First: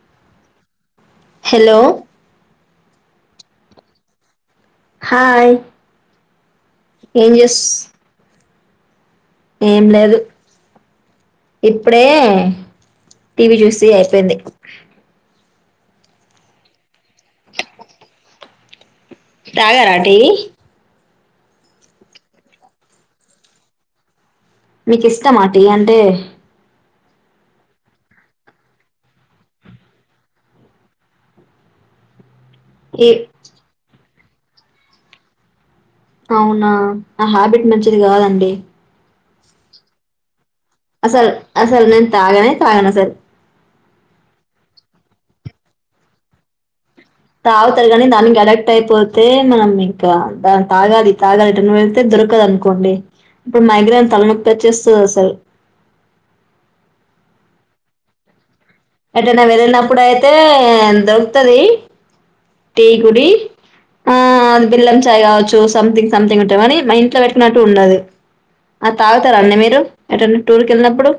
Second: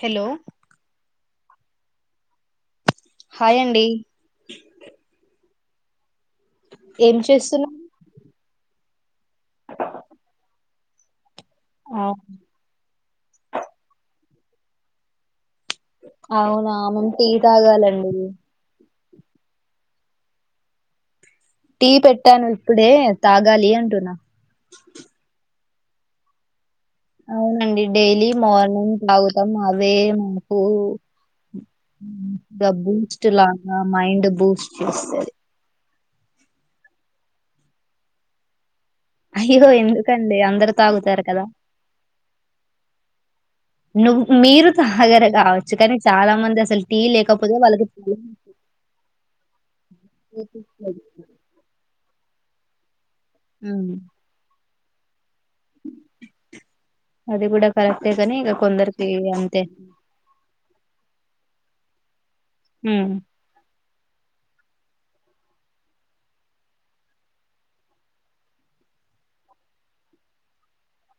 Hello hello hi అండి హయ ఏం చేస్తున్నా ఏం లేదు ఇప్పుడే టీవీ చూసి అయిపోయింది అవునామ టీ తాగాలండి తాగరాటి టీ పెట్టాను ఇప్పుడే తాగాలి అంటున్నా మీకు ఇష్టమాట అ అంటే అవునండి డైలీ మార్నింగ్ తాగుతాం అవే మాకు ఇ ఈ బూస్ట్ లా మైండ్ బూస్ట్ చేస్తంది అవునా నా హ్యాబిట్ మంచిది కాదండి అయ్యో ఎందుకండి అందరు తాగుతారు అసలు కదా అసలు న తాగాన్నా తాగనసలు నువ్వు మీరు తాగర కావచ్చు కానీ చాలా మంది అసలు టీ లేకపోతే వాళ్ళకి తాగుతారు కానీ తల దానికి కలెక్ట్ అయిపోతే మనం ఇంకా నొప్పి దాన్ని వస్తుంది. తాగాలి తాగాలిటర్న్ వెళ్తే దొర కదనుకోండి ఇప్పుడు ఉమ్, మైగ్రాన్ తలనొప్ప చెస్ అసలు అది కూడాడా కరక్తాయితని ఇ అంటే నా వెళ్ళినప్పుడు అయితే దొరుకుతది ఉమ్. తేయకుడి ఆ అది బిల్లం చాయ్ కావచ్చు సంథింగ్ సంథింగ్ ఉంటా మనీ మా ఇంట్లో పెట్టుకునట్టు ఉండదు అది తాగుతారు అన్నడి మీరు ఎ టూర్కి వెళ్ళినప్పుడు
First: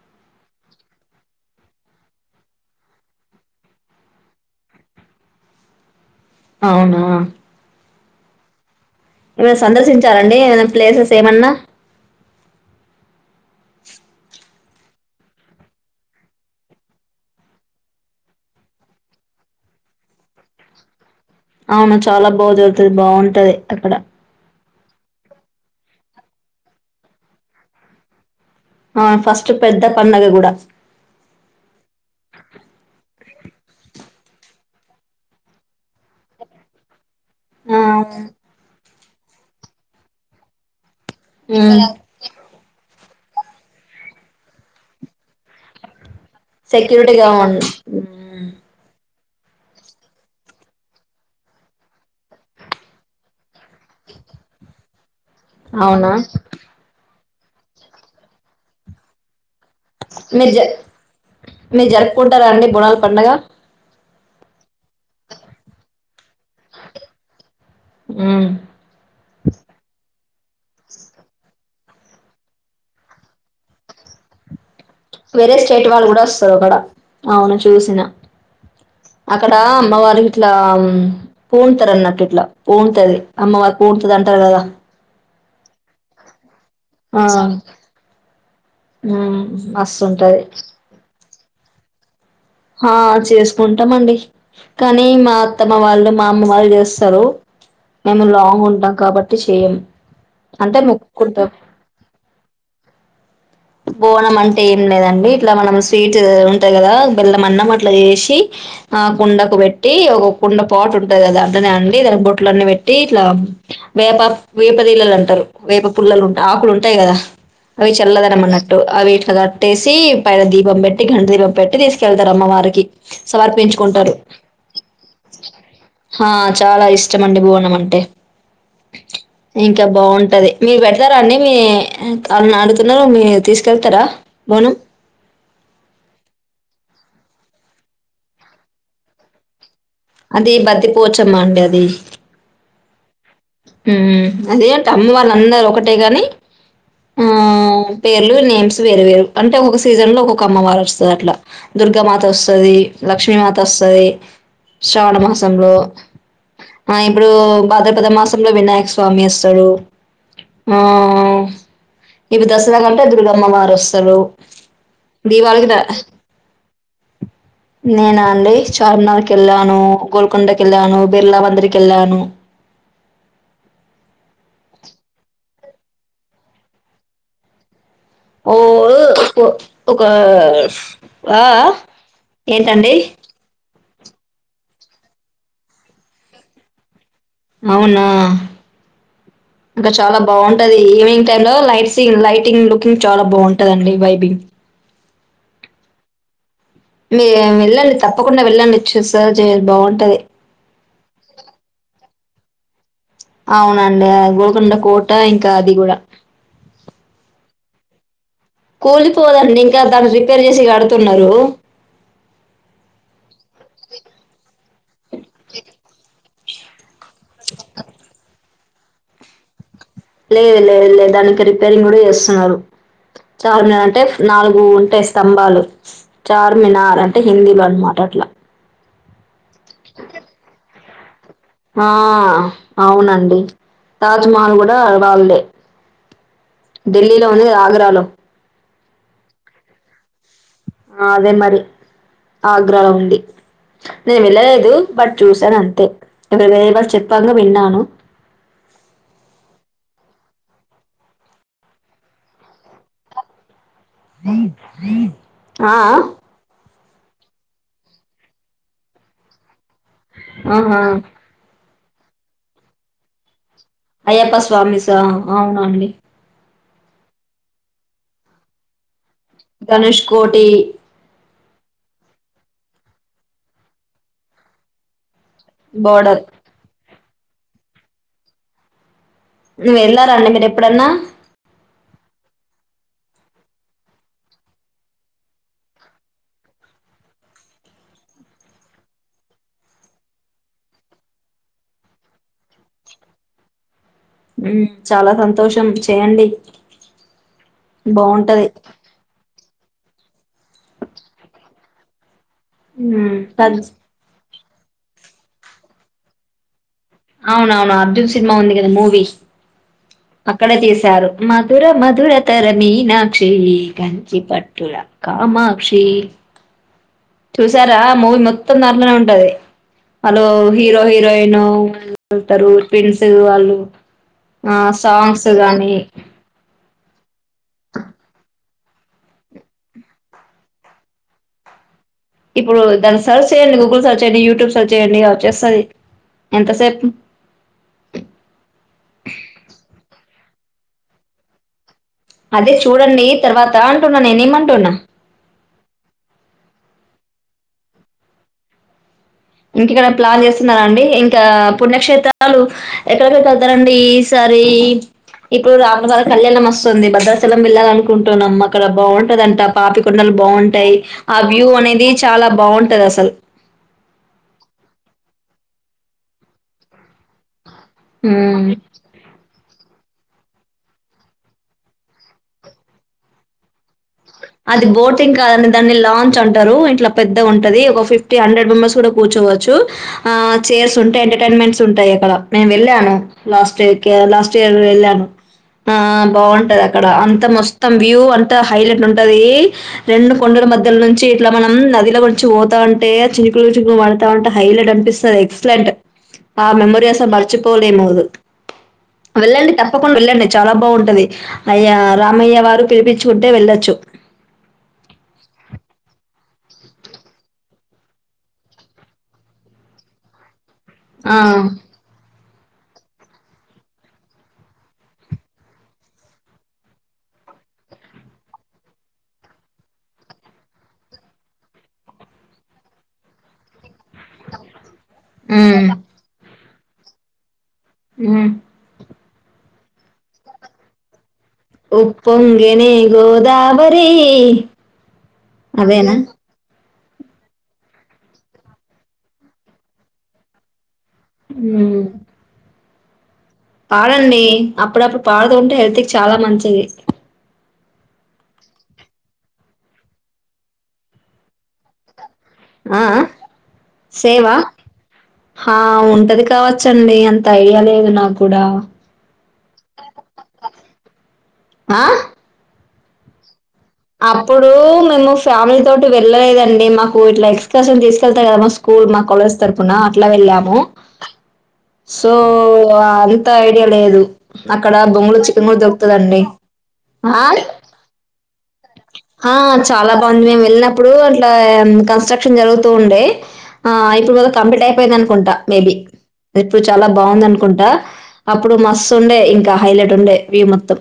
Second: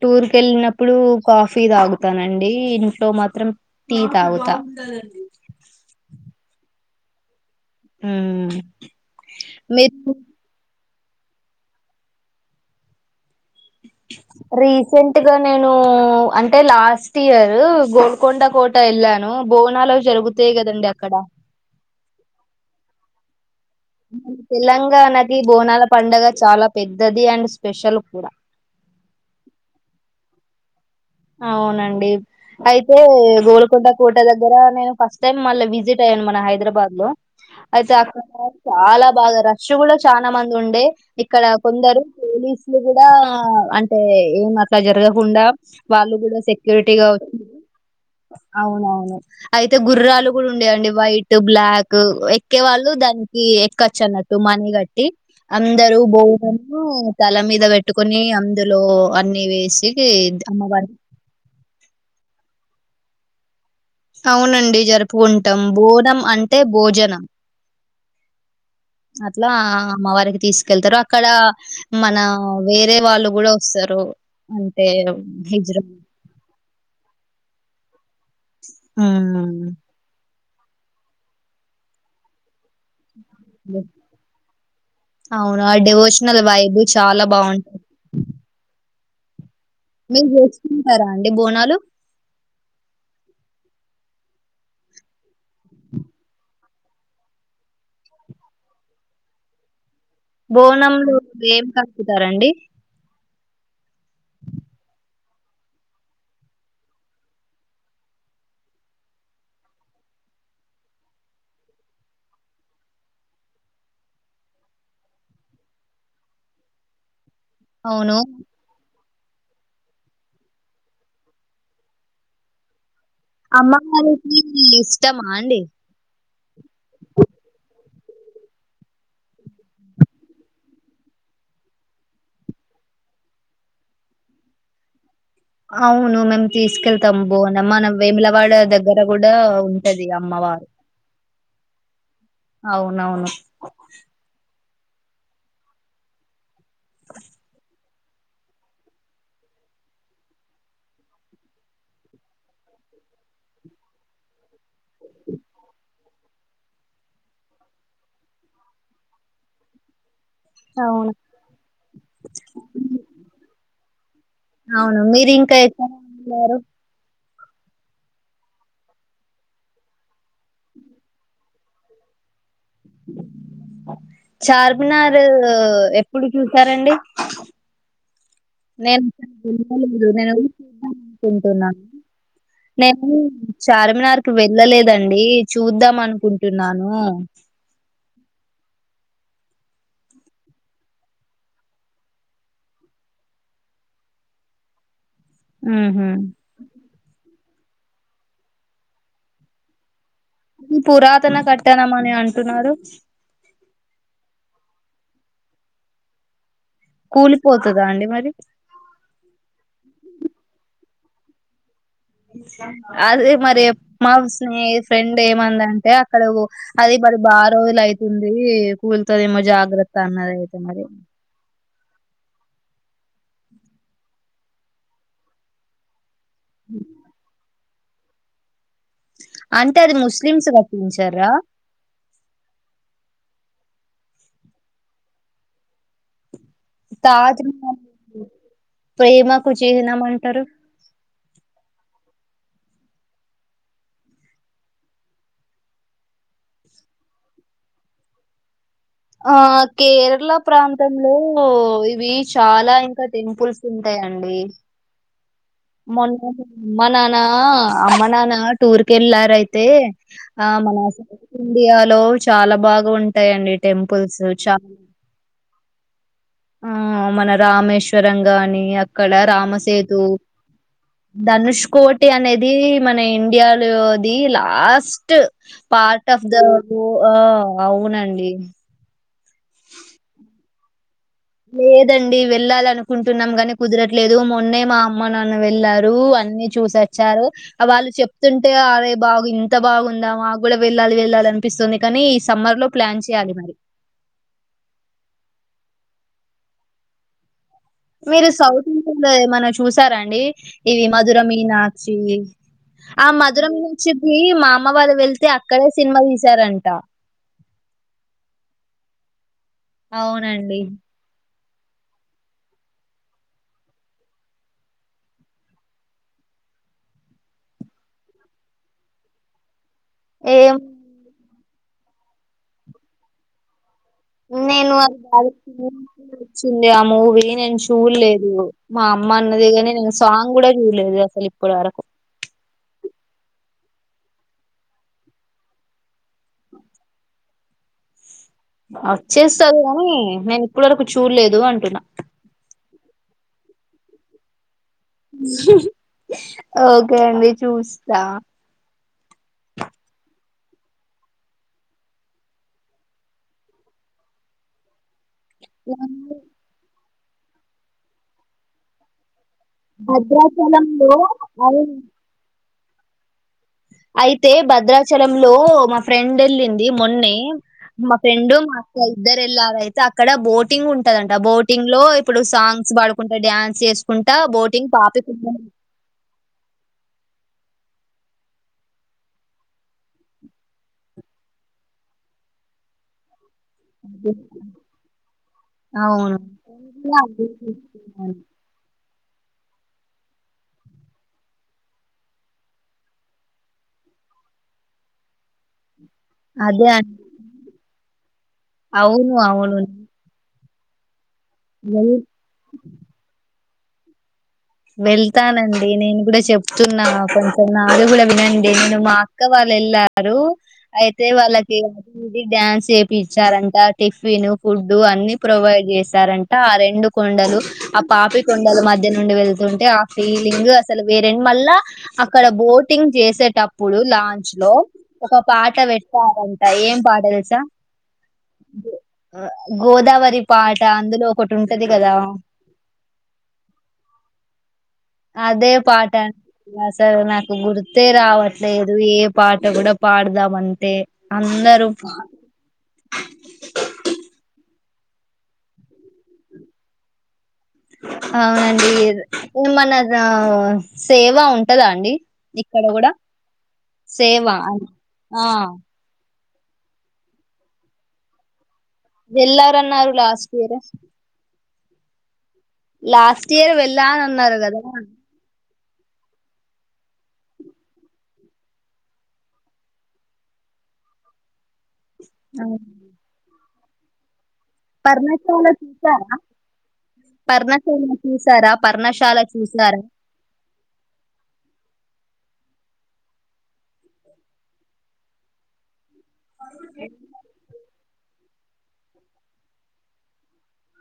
టూర్ క వెళ్ళినప్పుడు కాఫీ తాగుతానండి ఇంట్లో మాత్రం టీ తాగుతా అవునా ఉ ఏ సందర్శించారంండి ఏమైనా ప్లేసెస్ సేమన్నా రీసెంట్గా నేను అంటే లాస్ట్ ఇయర్ గోల్కొండ కోట వెళ్ళాను బోనాలు జరుగుతాయి కదంీ అక్కడ అవు చాలా బాగా చరుగుతుది బాగుంటది తక్కడ తెలంగాణకి బోనాల పంండగ చాలా పెద్దది అండ్ స్పెషల్ కూడా ఆ ఫస్ట్ పెద్ద పండగ కూడా అవునండి అయితే గోల్కొండ కోట దగ్గర నేను ఫస్ట్ టైం మళ్ళా విజిట్ అయ్యాను మన హైదరాబాద్ లో ఆ అయి అక్క చాలా బాగా రష్ కూడా చాలా మంది ఉండే ఇక్కడ కొందరు పోలీసులు కూడా ఇలా అంటే ఏం అట్లా జరగకుండా వాళ్ళు కూడా సెక్యూరిటీగా వచ్చి అవునవును అయితే గుర్రాలు కూడా ఉండేయంండి వైట్ బ్లాక్ ఎక్కేవాళ్ళు దానికి కచ్చ నట్టు మన గట్టు ది అందరూ అవునా బౌ [unintelligible] తల మీద పెట్టుకుని అందులో అన్ని వేస్ సి గ మీరు జ అమ్మ వారి మీరు జరుపుకుంటారా అండి బునాల పండుగ అవునండి జరుపుకుంటాం బోనం అంటే భోజనం మ్మ్ అట్లా అమ్మవారికి తీసుకెళ్తారు అక్కడ మన వేరే వాళ్ళు కూడా వస్తారు అ వేరే స్టేట్ వాళ్ళు కూడా వస్తరు అక్కడ అవును చూసిన అక్కడ ఉమ్. అమ్మవారి ట్లా పూన్తారు అన్నట్లు ఇట్ల పూన్తది అమ్మ వారికి పూన్తది అంటారు కదా అవును అవి డివోషనల్ వైబ్ అది చాలా బాగుంటా ఉ మీ [unintelligible] అండి బోనాలు ఆ చేసుకుంటాం అండి, కానీ మా అత్తమ్మ వాళ్ళు మా అమ్మ వాళ్ళు చేస్తారు, మేము లాంగ్ ఉంటాం కాబట్టి చేయము. బోనలు ఏం కలుపుతారండి బోనం అంటే ఏం లేదండి, ఇట్లా మనం స్వీట్ ఉంటాయి కదా బెల్లం అన్నం అట్లా చేసి, ఆ కుండకు పెట్టి ఒక కుండ పాట్ ఉంటది కదా, అంటనే అండి దానికి బొట్లు అన్ని పెట్టి ఇట్లా వేప వేపదీల్లలు అంటారు, వేప పుల్లలుంటా ఆకులు ఉంటాయి కదా అవును ఆ వీట్లా కట్టేసి పైన దీపం పెట్టి గంట దీపం పెట్టి తీసుకెళ్తారు అమ్మ వారికి అమ్మవారికి ఇలిష్టమా అండి హా చాలా ఇష్టం అండి బోనం అంటే ఇంకా బాగుంటది మీరు పెడతారా అండి మీ వాళని ఆడుతు ఒ మీరు తీసుకెళ్తారా బోనం అవును మేమ్ తీస్కెల్తం బొనం మన వేములవాడ దగ్గర గూడా అవును సది అమ్మవారు మండది అవునవును ఉం అదే అమ్మ వాళ్ళు అందరూ ఒకటే గాని ఆ పేర్లు నేమ్స్ వేరు వేరు అంటే ఒొక్క సీజన్ లో ఒొక్క అమ్మవారు వస్తుంది అట్లా దుర్గామాత వస్తుంది లక్ష్మీమాత వస్తుంది శ్రావణ మాసంలో ఆ ఇప్పుడు భాద్రపద మాస లో వినాయక స్వామి వస్తారు ఆ అవును ఇవి దసరా కంటే దురుగమ్మవారు అసలు అవును మీరు ఇంకా దీపాళికి ఎక్కడ వెళ్లారు నేనా అండి చార్మినార్ కెళ్ళాను గోల్కొండకి వెళ్ళాను బిర్లా మందిరికి వెళ్ళాను చార్మినార్ ఎప్పుడు చూసారండి ఓ ఒక నేనులేదు నేనుద్దా ఆ అనుకుంటున్నాను ఏంటండి నేను చార్మినార్ టు వెళ్ళలేదండి చూద్దాం అనుకుంటున్నాను అవునా ఇంకా చాలా బాగుంటది ఈవినింగ్ టైమ్ లో లైట్స్ లైటింగ్ లుకింగ్ చాలా బాగుంటదండి వైబింగ్ మ్హ్ ఏ వెళ్ళండి తప్పకుండా వెళ్ళండి చూసా బాగుంటది అ పురాతన కట్టనం అని అంటున్నారు అవునండి అ గోల్కొండ కోట ఇంకా అది గూడా కూలిపోతదా అండి మరి కూలిపోదండి ఇంకా దాన్ని రిపేర్ చేసి గడుతున్నారు అదే మరి మా స్నేహ్ ఫ్రెండ్ ఏమందంటే క్కడవొ అది బడె బా రోజులయితుంది కూల్తదేమో జాగ్రత్త అన్నదయితే లేదు మరి. లేదు లే దానికి రిపేరింగ్ కూడా చేస్తున్నారు చార్మినార్ అంటే నాలుగు ఉంటాయి స్తంభాలు చార్మినార్ అంటే హిందీలో అ మాటాట్లా అంటే అది ముస్లిమ్స్ కట్టించారా ఆ అవునండి తాజ్మహల్ కూడా వాళ్ళ్దే ఢిల్లీలో ఉంది తాజ్‌మహల్ ఆగ్రాలో ప్రేమకు చిహ్నం అంటరు ఆదే మరి ఆగ్రా లో ఉంది నేను వెళ్ళలేదు బట్ చూసాను అంతే ఇరు వేరే వాళ్ళు చెప్పగా విన్నాను ఆ కేరళ ప్రాంతంలో ఇవి చాలా ఇంకా టెంపుల్స్ [inaudible] మనన్ అమ్మ నానా అమ్మ నానా టూర్ కెళ్ళార అయితే ఆ మన ఆహా అ ఇండియాలో చాలా బాగా ఉంటాయంండి అయ్యప్ప స్వామిీసా అవునండి ఆ మన రామేశ్వరం గాని అక్కడ దనుష్ కోటి ధనుష్ కోటి అనేది మన ఇండియాలోది last part border of the tour ఆ అవునండి వెళ్ళారాండి మీరు ఎప్పుడన్నా లేదండి వెళ్ళాలి అనుకుంటున్నాం కాని కుదరట్లేదు మొన్నే మా అమ్మ నన్ను వెళ్ళారు అన్నీ చూసొచ్చారు వాళ్ళు చెప్తుంటే అదే బాగు ఇంత బాగుందాము ఆ కూడా వెళ్ళాలి వెళ్ళాలి అనిపిస్తుంది కానీ ఈ సమ్మర్ లో ప్లాన్ చేయాలి మరి ఉమ్ చాలా సంతోషం చే్యడి మీరు సౌత్ ఇండియన్ లో ఏమన్నా చూసారాండి అండి ఇవి మధుర మీనాక్షి ఆ మ్మ్ మధురం నుంచిది మా అమ్మబాారు వెళ్తే అక్కడే సినిమా తీశారంట అవునవును అర్దుుల్ సినిమా ఉంది కదా మూవీ అక్కడే అవునండి తీశారు మాకు దురమధురతర మీనాక్షి కంచి పట్టుల కామాక్షి చూసారా మూవీ మొత్తం తరలోనే ఉంటది హలో ఏం హీరో హిరోయిన్ వెతారు పింస్ వాళ్ళు ఆ నను సాంగ్స్ గానీ ఆ మూవీ నేను చూడలేదు మా అమ్మ అన్నది కానే నేను సాంగ్ కూడా చూడలేదు అసలు ఇప్పటి వరకు ఇప్పుడు దాన్ని సెర్చ్ చేయండి గూగుల్ సెర్చ్ చేయయండి యూట్యూబ్ సెర్చ్ చేయ్యడి అేస్తుంది ఎంతసేపు వచ్చేస్తది కాని నేను ఇప్పుడు వరకు చూడలేదు అంటున్నా అదే చూడండి తర్వాత అంటున్నా నేనేమమంటున్నా ఓకే అండి చూస్తా ఇంక ఇక్కడే ప్లాన్ చేస్తున్నారండి ఇంకా పుణ్యక్షేత్రాలు ఎక్కడెక్కడికి వెళ్తారండి ఈ సారి ఇప్పుడు రాముల బగ కళ్యాణం వస్తుంది బ సం వెళ్ల అనుకుంటున్నామ్మా అక్కడ బాగుం ట పాపికొండలు బాగుంటాయి భద్రాచలంలో ఆ వ్యూ అవును అనేది చాలా బాగుంట అంటే అసలు అయితే భద్రాచల లో మా ఫ్రెండ్ వెళ్ళింది మొన్నే మా ఫ్రెం హ్మ్ మా అక్క ఇద్దర ఎల్తే అక్కడ బోటింగ్ ఉంటదంట బోటింగ్ లో ఇప్పుడు సాంగ్స్ పాడుకుంటే డ్యాన్స్ చేస్ అది బోటింగ్ కాదని దాన్ని లాంచ్ అంటారు ఇంట్లా పెద్దగా ఉంటా ది ఒక ఫిఫ్టీ హండ్రెడ్ మెంబర్స్ కూడా కూర్చోవచ్చు. ఆ చైర్స్ ఉంటాయి. ఎంటర్టైన్మెంట్స్ ఉంటాయి. అక్కడ నేను వెళ్ళాను. లాస్ట్ ఇయర్ క లాస్ట్ ఇయర్ వెళ్ళాను ఆ అవును బాగుంటది అక్కడ. అంత మొత్తం వ్యూ అంత హైలైట్ ఉంట. ది రెండు కొండల మధ్యలో నుంచి ఇట్లా మనం నదిలో గురించి పోతామంటే, చికులు, చికులు ప డతామంటే హైలైట్ అనిపిస్తుంది. ఎక్సలెంట్. ఆ అదే మెమొరీ అండి అసలు మరిచిపోలేమోదు అవును వెళ్ళండి. అవును తప్పకుండా వెళ్ళండి. చాలా బాగుంటది అయ్య వెల్ రామయ్య వారు పిలిపించుకుంటే వెళ్ళచ్చు. వెళ్తానండి నేను కూడా చెప్తున్నా కొంచెం నాగ కూడా వినండి నేను మా అక్క వాళ్ళు వెళ్ళారు. అయితే ఆ! వాళ్ళకి డ్యాన్స్ చేపి ఇచ్చారంట. టిఫిన్ ఫుడ్ అన్ని ప్రొవైడ్ చేసారంట. ఆ రెండు కొండలు ఆ పాపి కొండలు మధ్య నుండి వెల్ తు ఎంటే ఆ ఫీలింగ్ అసలు వేరెం మళ్ళా అక్కడ బోటింగ్ చేసేటప్పుడు లాంచ్ లో ఒక పాట హ్మ్ పెట్టారని ఏం పాట తెలుసా హు అ గోదావరి పాట అందులో ఒకటి ఉంటది కదా ఉప్పొంగనే గోదావరి రి అదే పాట అండ్ స్ సలు నాకు గుర్తే రావట్లేదు ఏ పాట కూడా పాడదామంటే అందరూ [inaudible] హ్మ్ పాడండి అప్పుడప్పుడు పాడుతూ ఉంటే హెల్త్ కి చాలా మంచిది అవునండి మన సేవ ఉంటదా అండి ఇక్కడ ఆ కూడా ఆ సేవా ఆ హా ఉంటది కావచ్చండి అంత ఐడియా లేదు నాకు కూడా వెళ్ళారన్నారు లాస్ట్ ఇయర్ ఆ లాస్ అప్పుడు మేము ఫ్యామిలీ తోటి వెళ్ళలేదండి. మాకు ఇట్లా ఎక్స్కర్షన్ తీసుకెళ్తారు కదా. మా స్కూల్ మా కాలేజ్ తరఫన అట్లా వెళ్ళాము. సో ఆ, అంత అయి ఐడియా లేదు అక్కడ బోన్లెస్ పర్ణశాల చికెన్ కూడా చూసారా దొరుకుతాదండి ఆ పర్ణశాల చూసారా పర్ణశాల ఆ చూసారా చాలా బాగుంది మేము వెళ్ళినప్పుడు అట్లా కాస్త కన్స్ట్రక్షన్ జరుగుతూ ఉండే ఆ ఇప్పుడు వరకు కంప్లీట్ అయిపోయింది అనుకుంటా మేబీ ఇప్పు చాలా బాగుంది అనుకుంటా అప్పుడు మస్సు ఉండే ఇంకా హైలైట్ ఉండే వ్యూ మొత్తం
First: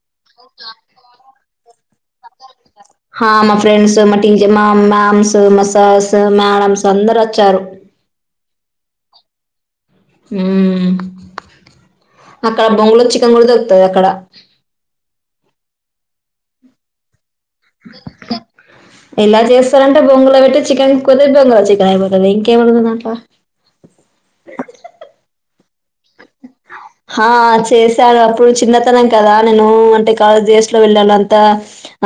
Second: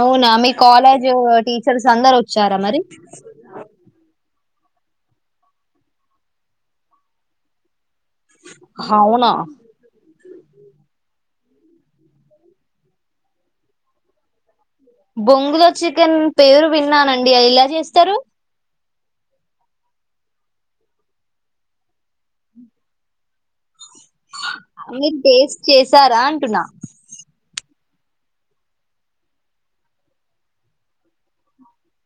అవునా మీ కాలేజ్ టీ తెలుసా అందరూ వచ్చారా మరి హా మా ఫ్రెండ్స్ మా టి డి మా మామ్స్ మా సర్స్ మేడమ్స్ అందరు వచ్చారు అవున ఉ అక్కడ బొంగులో చికెన్ కూడా దొరుకుతాది అక్కడ బొంగులో చికెన్ పేరు విన్నా అన్ అండి ఎలా చేస్తారు ఎలా చేస్తారంటే బొంగులో పెట్టి చికెన్ కొది బొంగులో చికెన్ అయిపోతుంది ఇంకేముంది దాంట్లో మీరు టేస్ట్ చెస్ తార అంటున్నా చేశాను అప్పుడు చిన్నతనం కదా నేను అంటే కాలేజ్ డేస్ లో వెళ్ళాను అంత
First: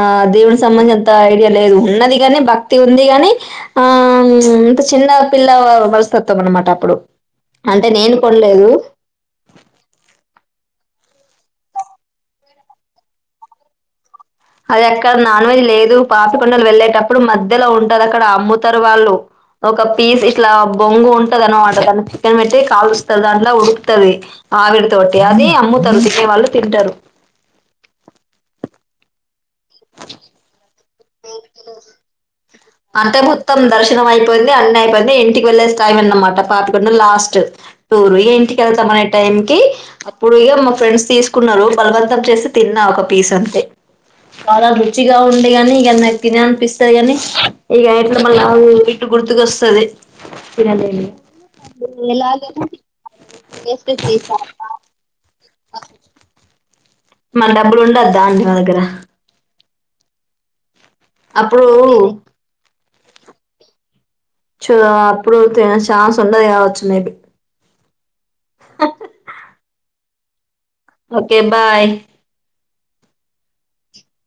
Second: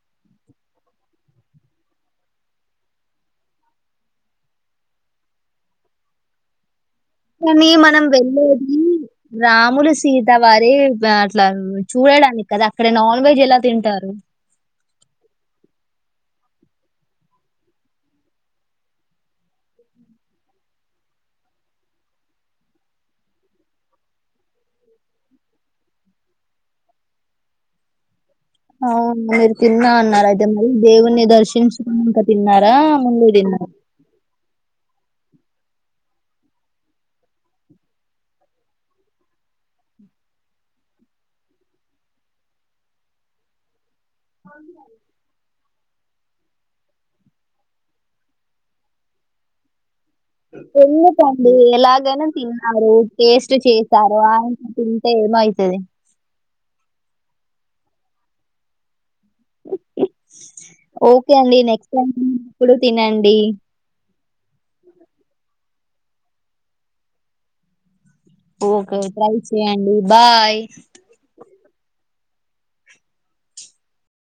ఆ దేవునికి సంబంధించి అంత ఐడియా లేదు ఉన్నది కాగాని భక్తి ఉంది గాని అ చిన్నపిల్ల మనస్తత్వం అన్నమాట అప్పుడు కానీ అంటే మనం నేను కొనలేదు. వెళ్ళేది రాములు సీత వారి అట్లా చూడడానికి కదా అక్కడ నాన్ వెజ్ ఎలా తింటారు అది అక్కడ నాన్ వెజ్ లేదు పాపి కొండలు వెళ్ళేటప్పుడు మధ్యలో ఉంటది అక్కడ అమ్ముతారు వాళ్ళు ఒక పీస్ ఇట్లా బొంగు ఉంటదన్ మాట దానిలో చికెన్ పెట్టి కాలుస్తరు దాంట్లో ఉడుకుతది ఆవిరి తోటి అది అమ్ముతారు తినే వాళ్ళు తింటారు అవును లేద్ తిన్నా అన్నారు అయితే మళ్ళీ దేవుని దర్శించుకుని ఇంక తిన్నారు అంటే మొత్తం దర్శనం అయిపోయింది అన్ని అయిపోయింది ఇంటికి వెళ్లేే టైం అన్నమాట పాపి కొండలు లాస్ట్ టూర్ ఇంటికి వెళ్తాం అనే టైం కి అప్పుడు ఇగ మా ఫ్రెండ్స్ తీసుకున్నారు బలవంతం చేసి తిన్నా ఒక పీస్ అంతే చాలా రుచిగా ఉంది గాని ఇగ నైతే తినాలిపిస్తది కాని ఇగ ఇట్లా మళ్ళీ ఇట్టు గుర్తుక వస్తుది ఎందుకండి ఎలాగైనా తిన్నారు, టేస్ట్ వేస్ట్ చేశరు చేశారు ఆయింత తింటే ఏమవుతు సరే మన డబ్బులు ఉండద్దా అండీ మన దగ్గర ఓకే అండి అప్పుడు నెక్స్ట్ టైమ్ ఇప్పుడు తినండి చూ అప్పుడు ఛాన్స్ ఉండది కావచ్చు మేబి ఓకే ట్రై చెయండి బాయ్ ఓకే బాయ్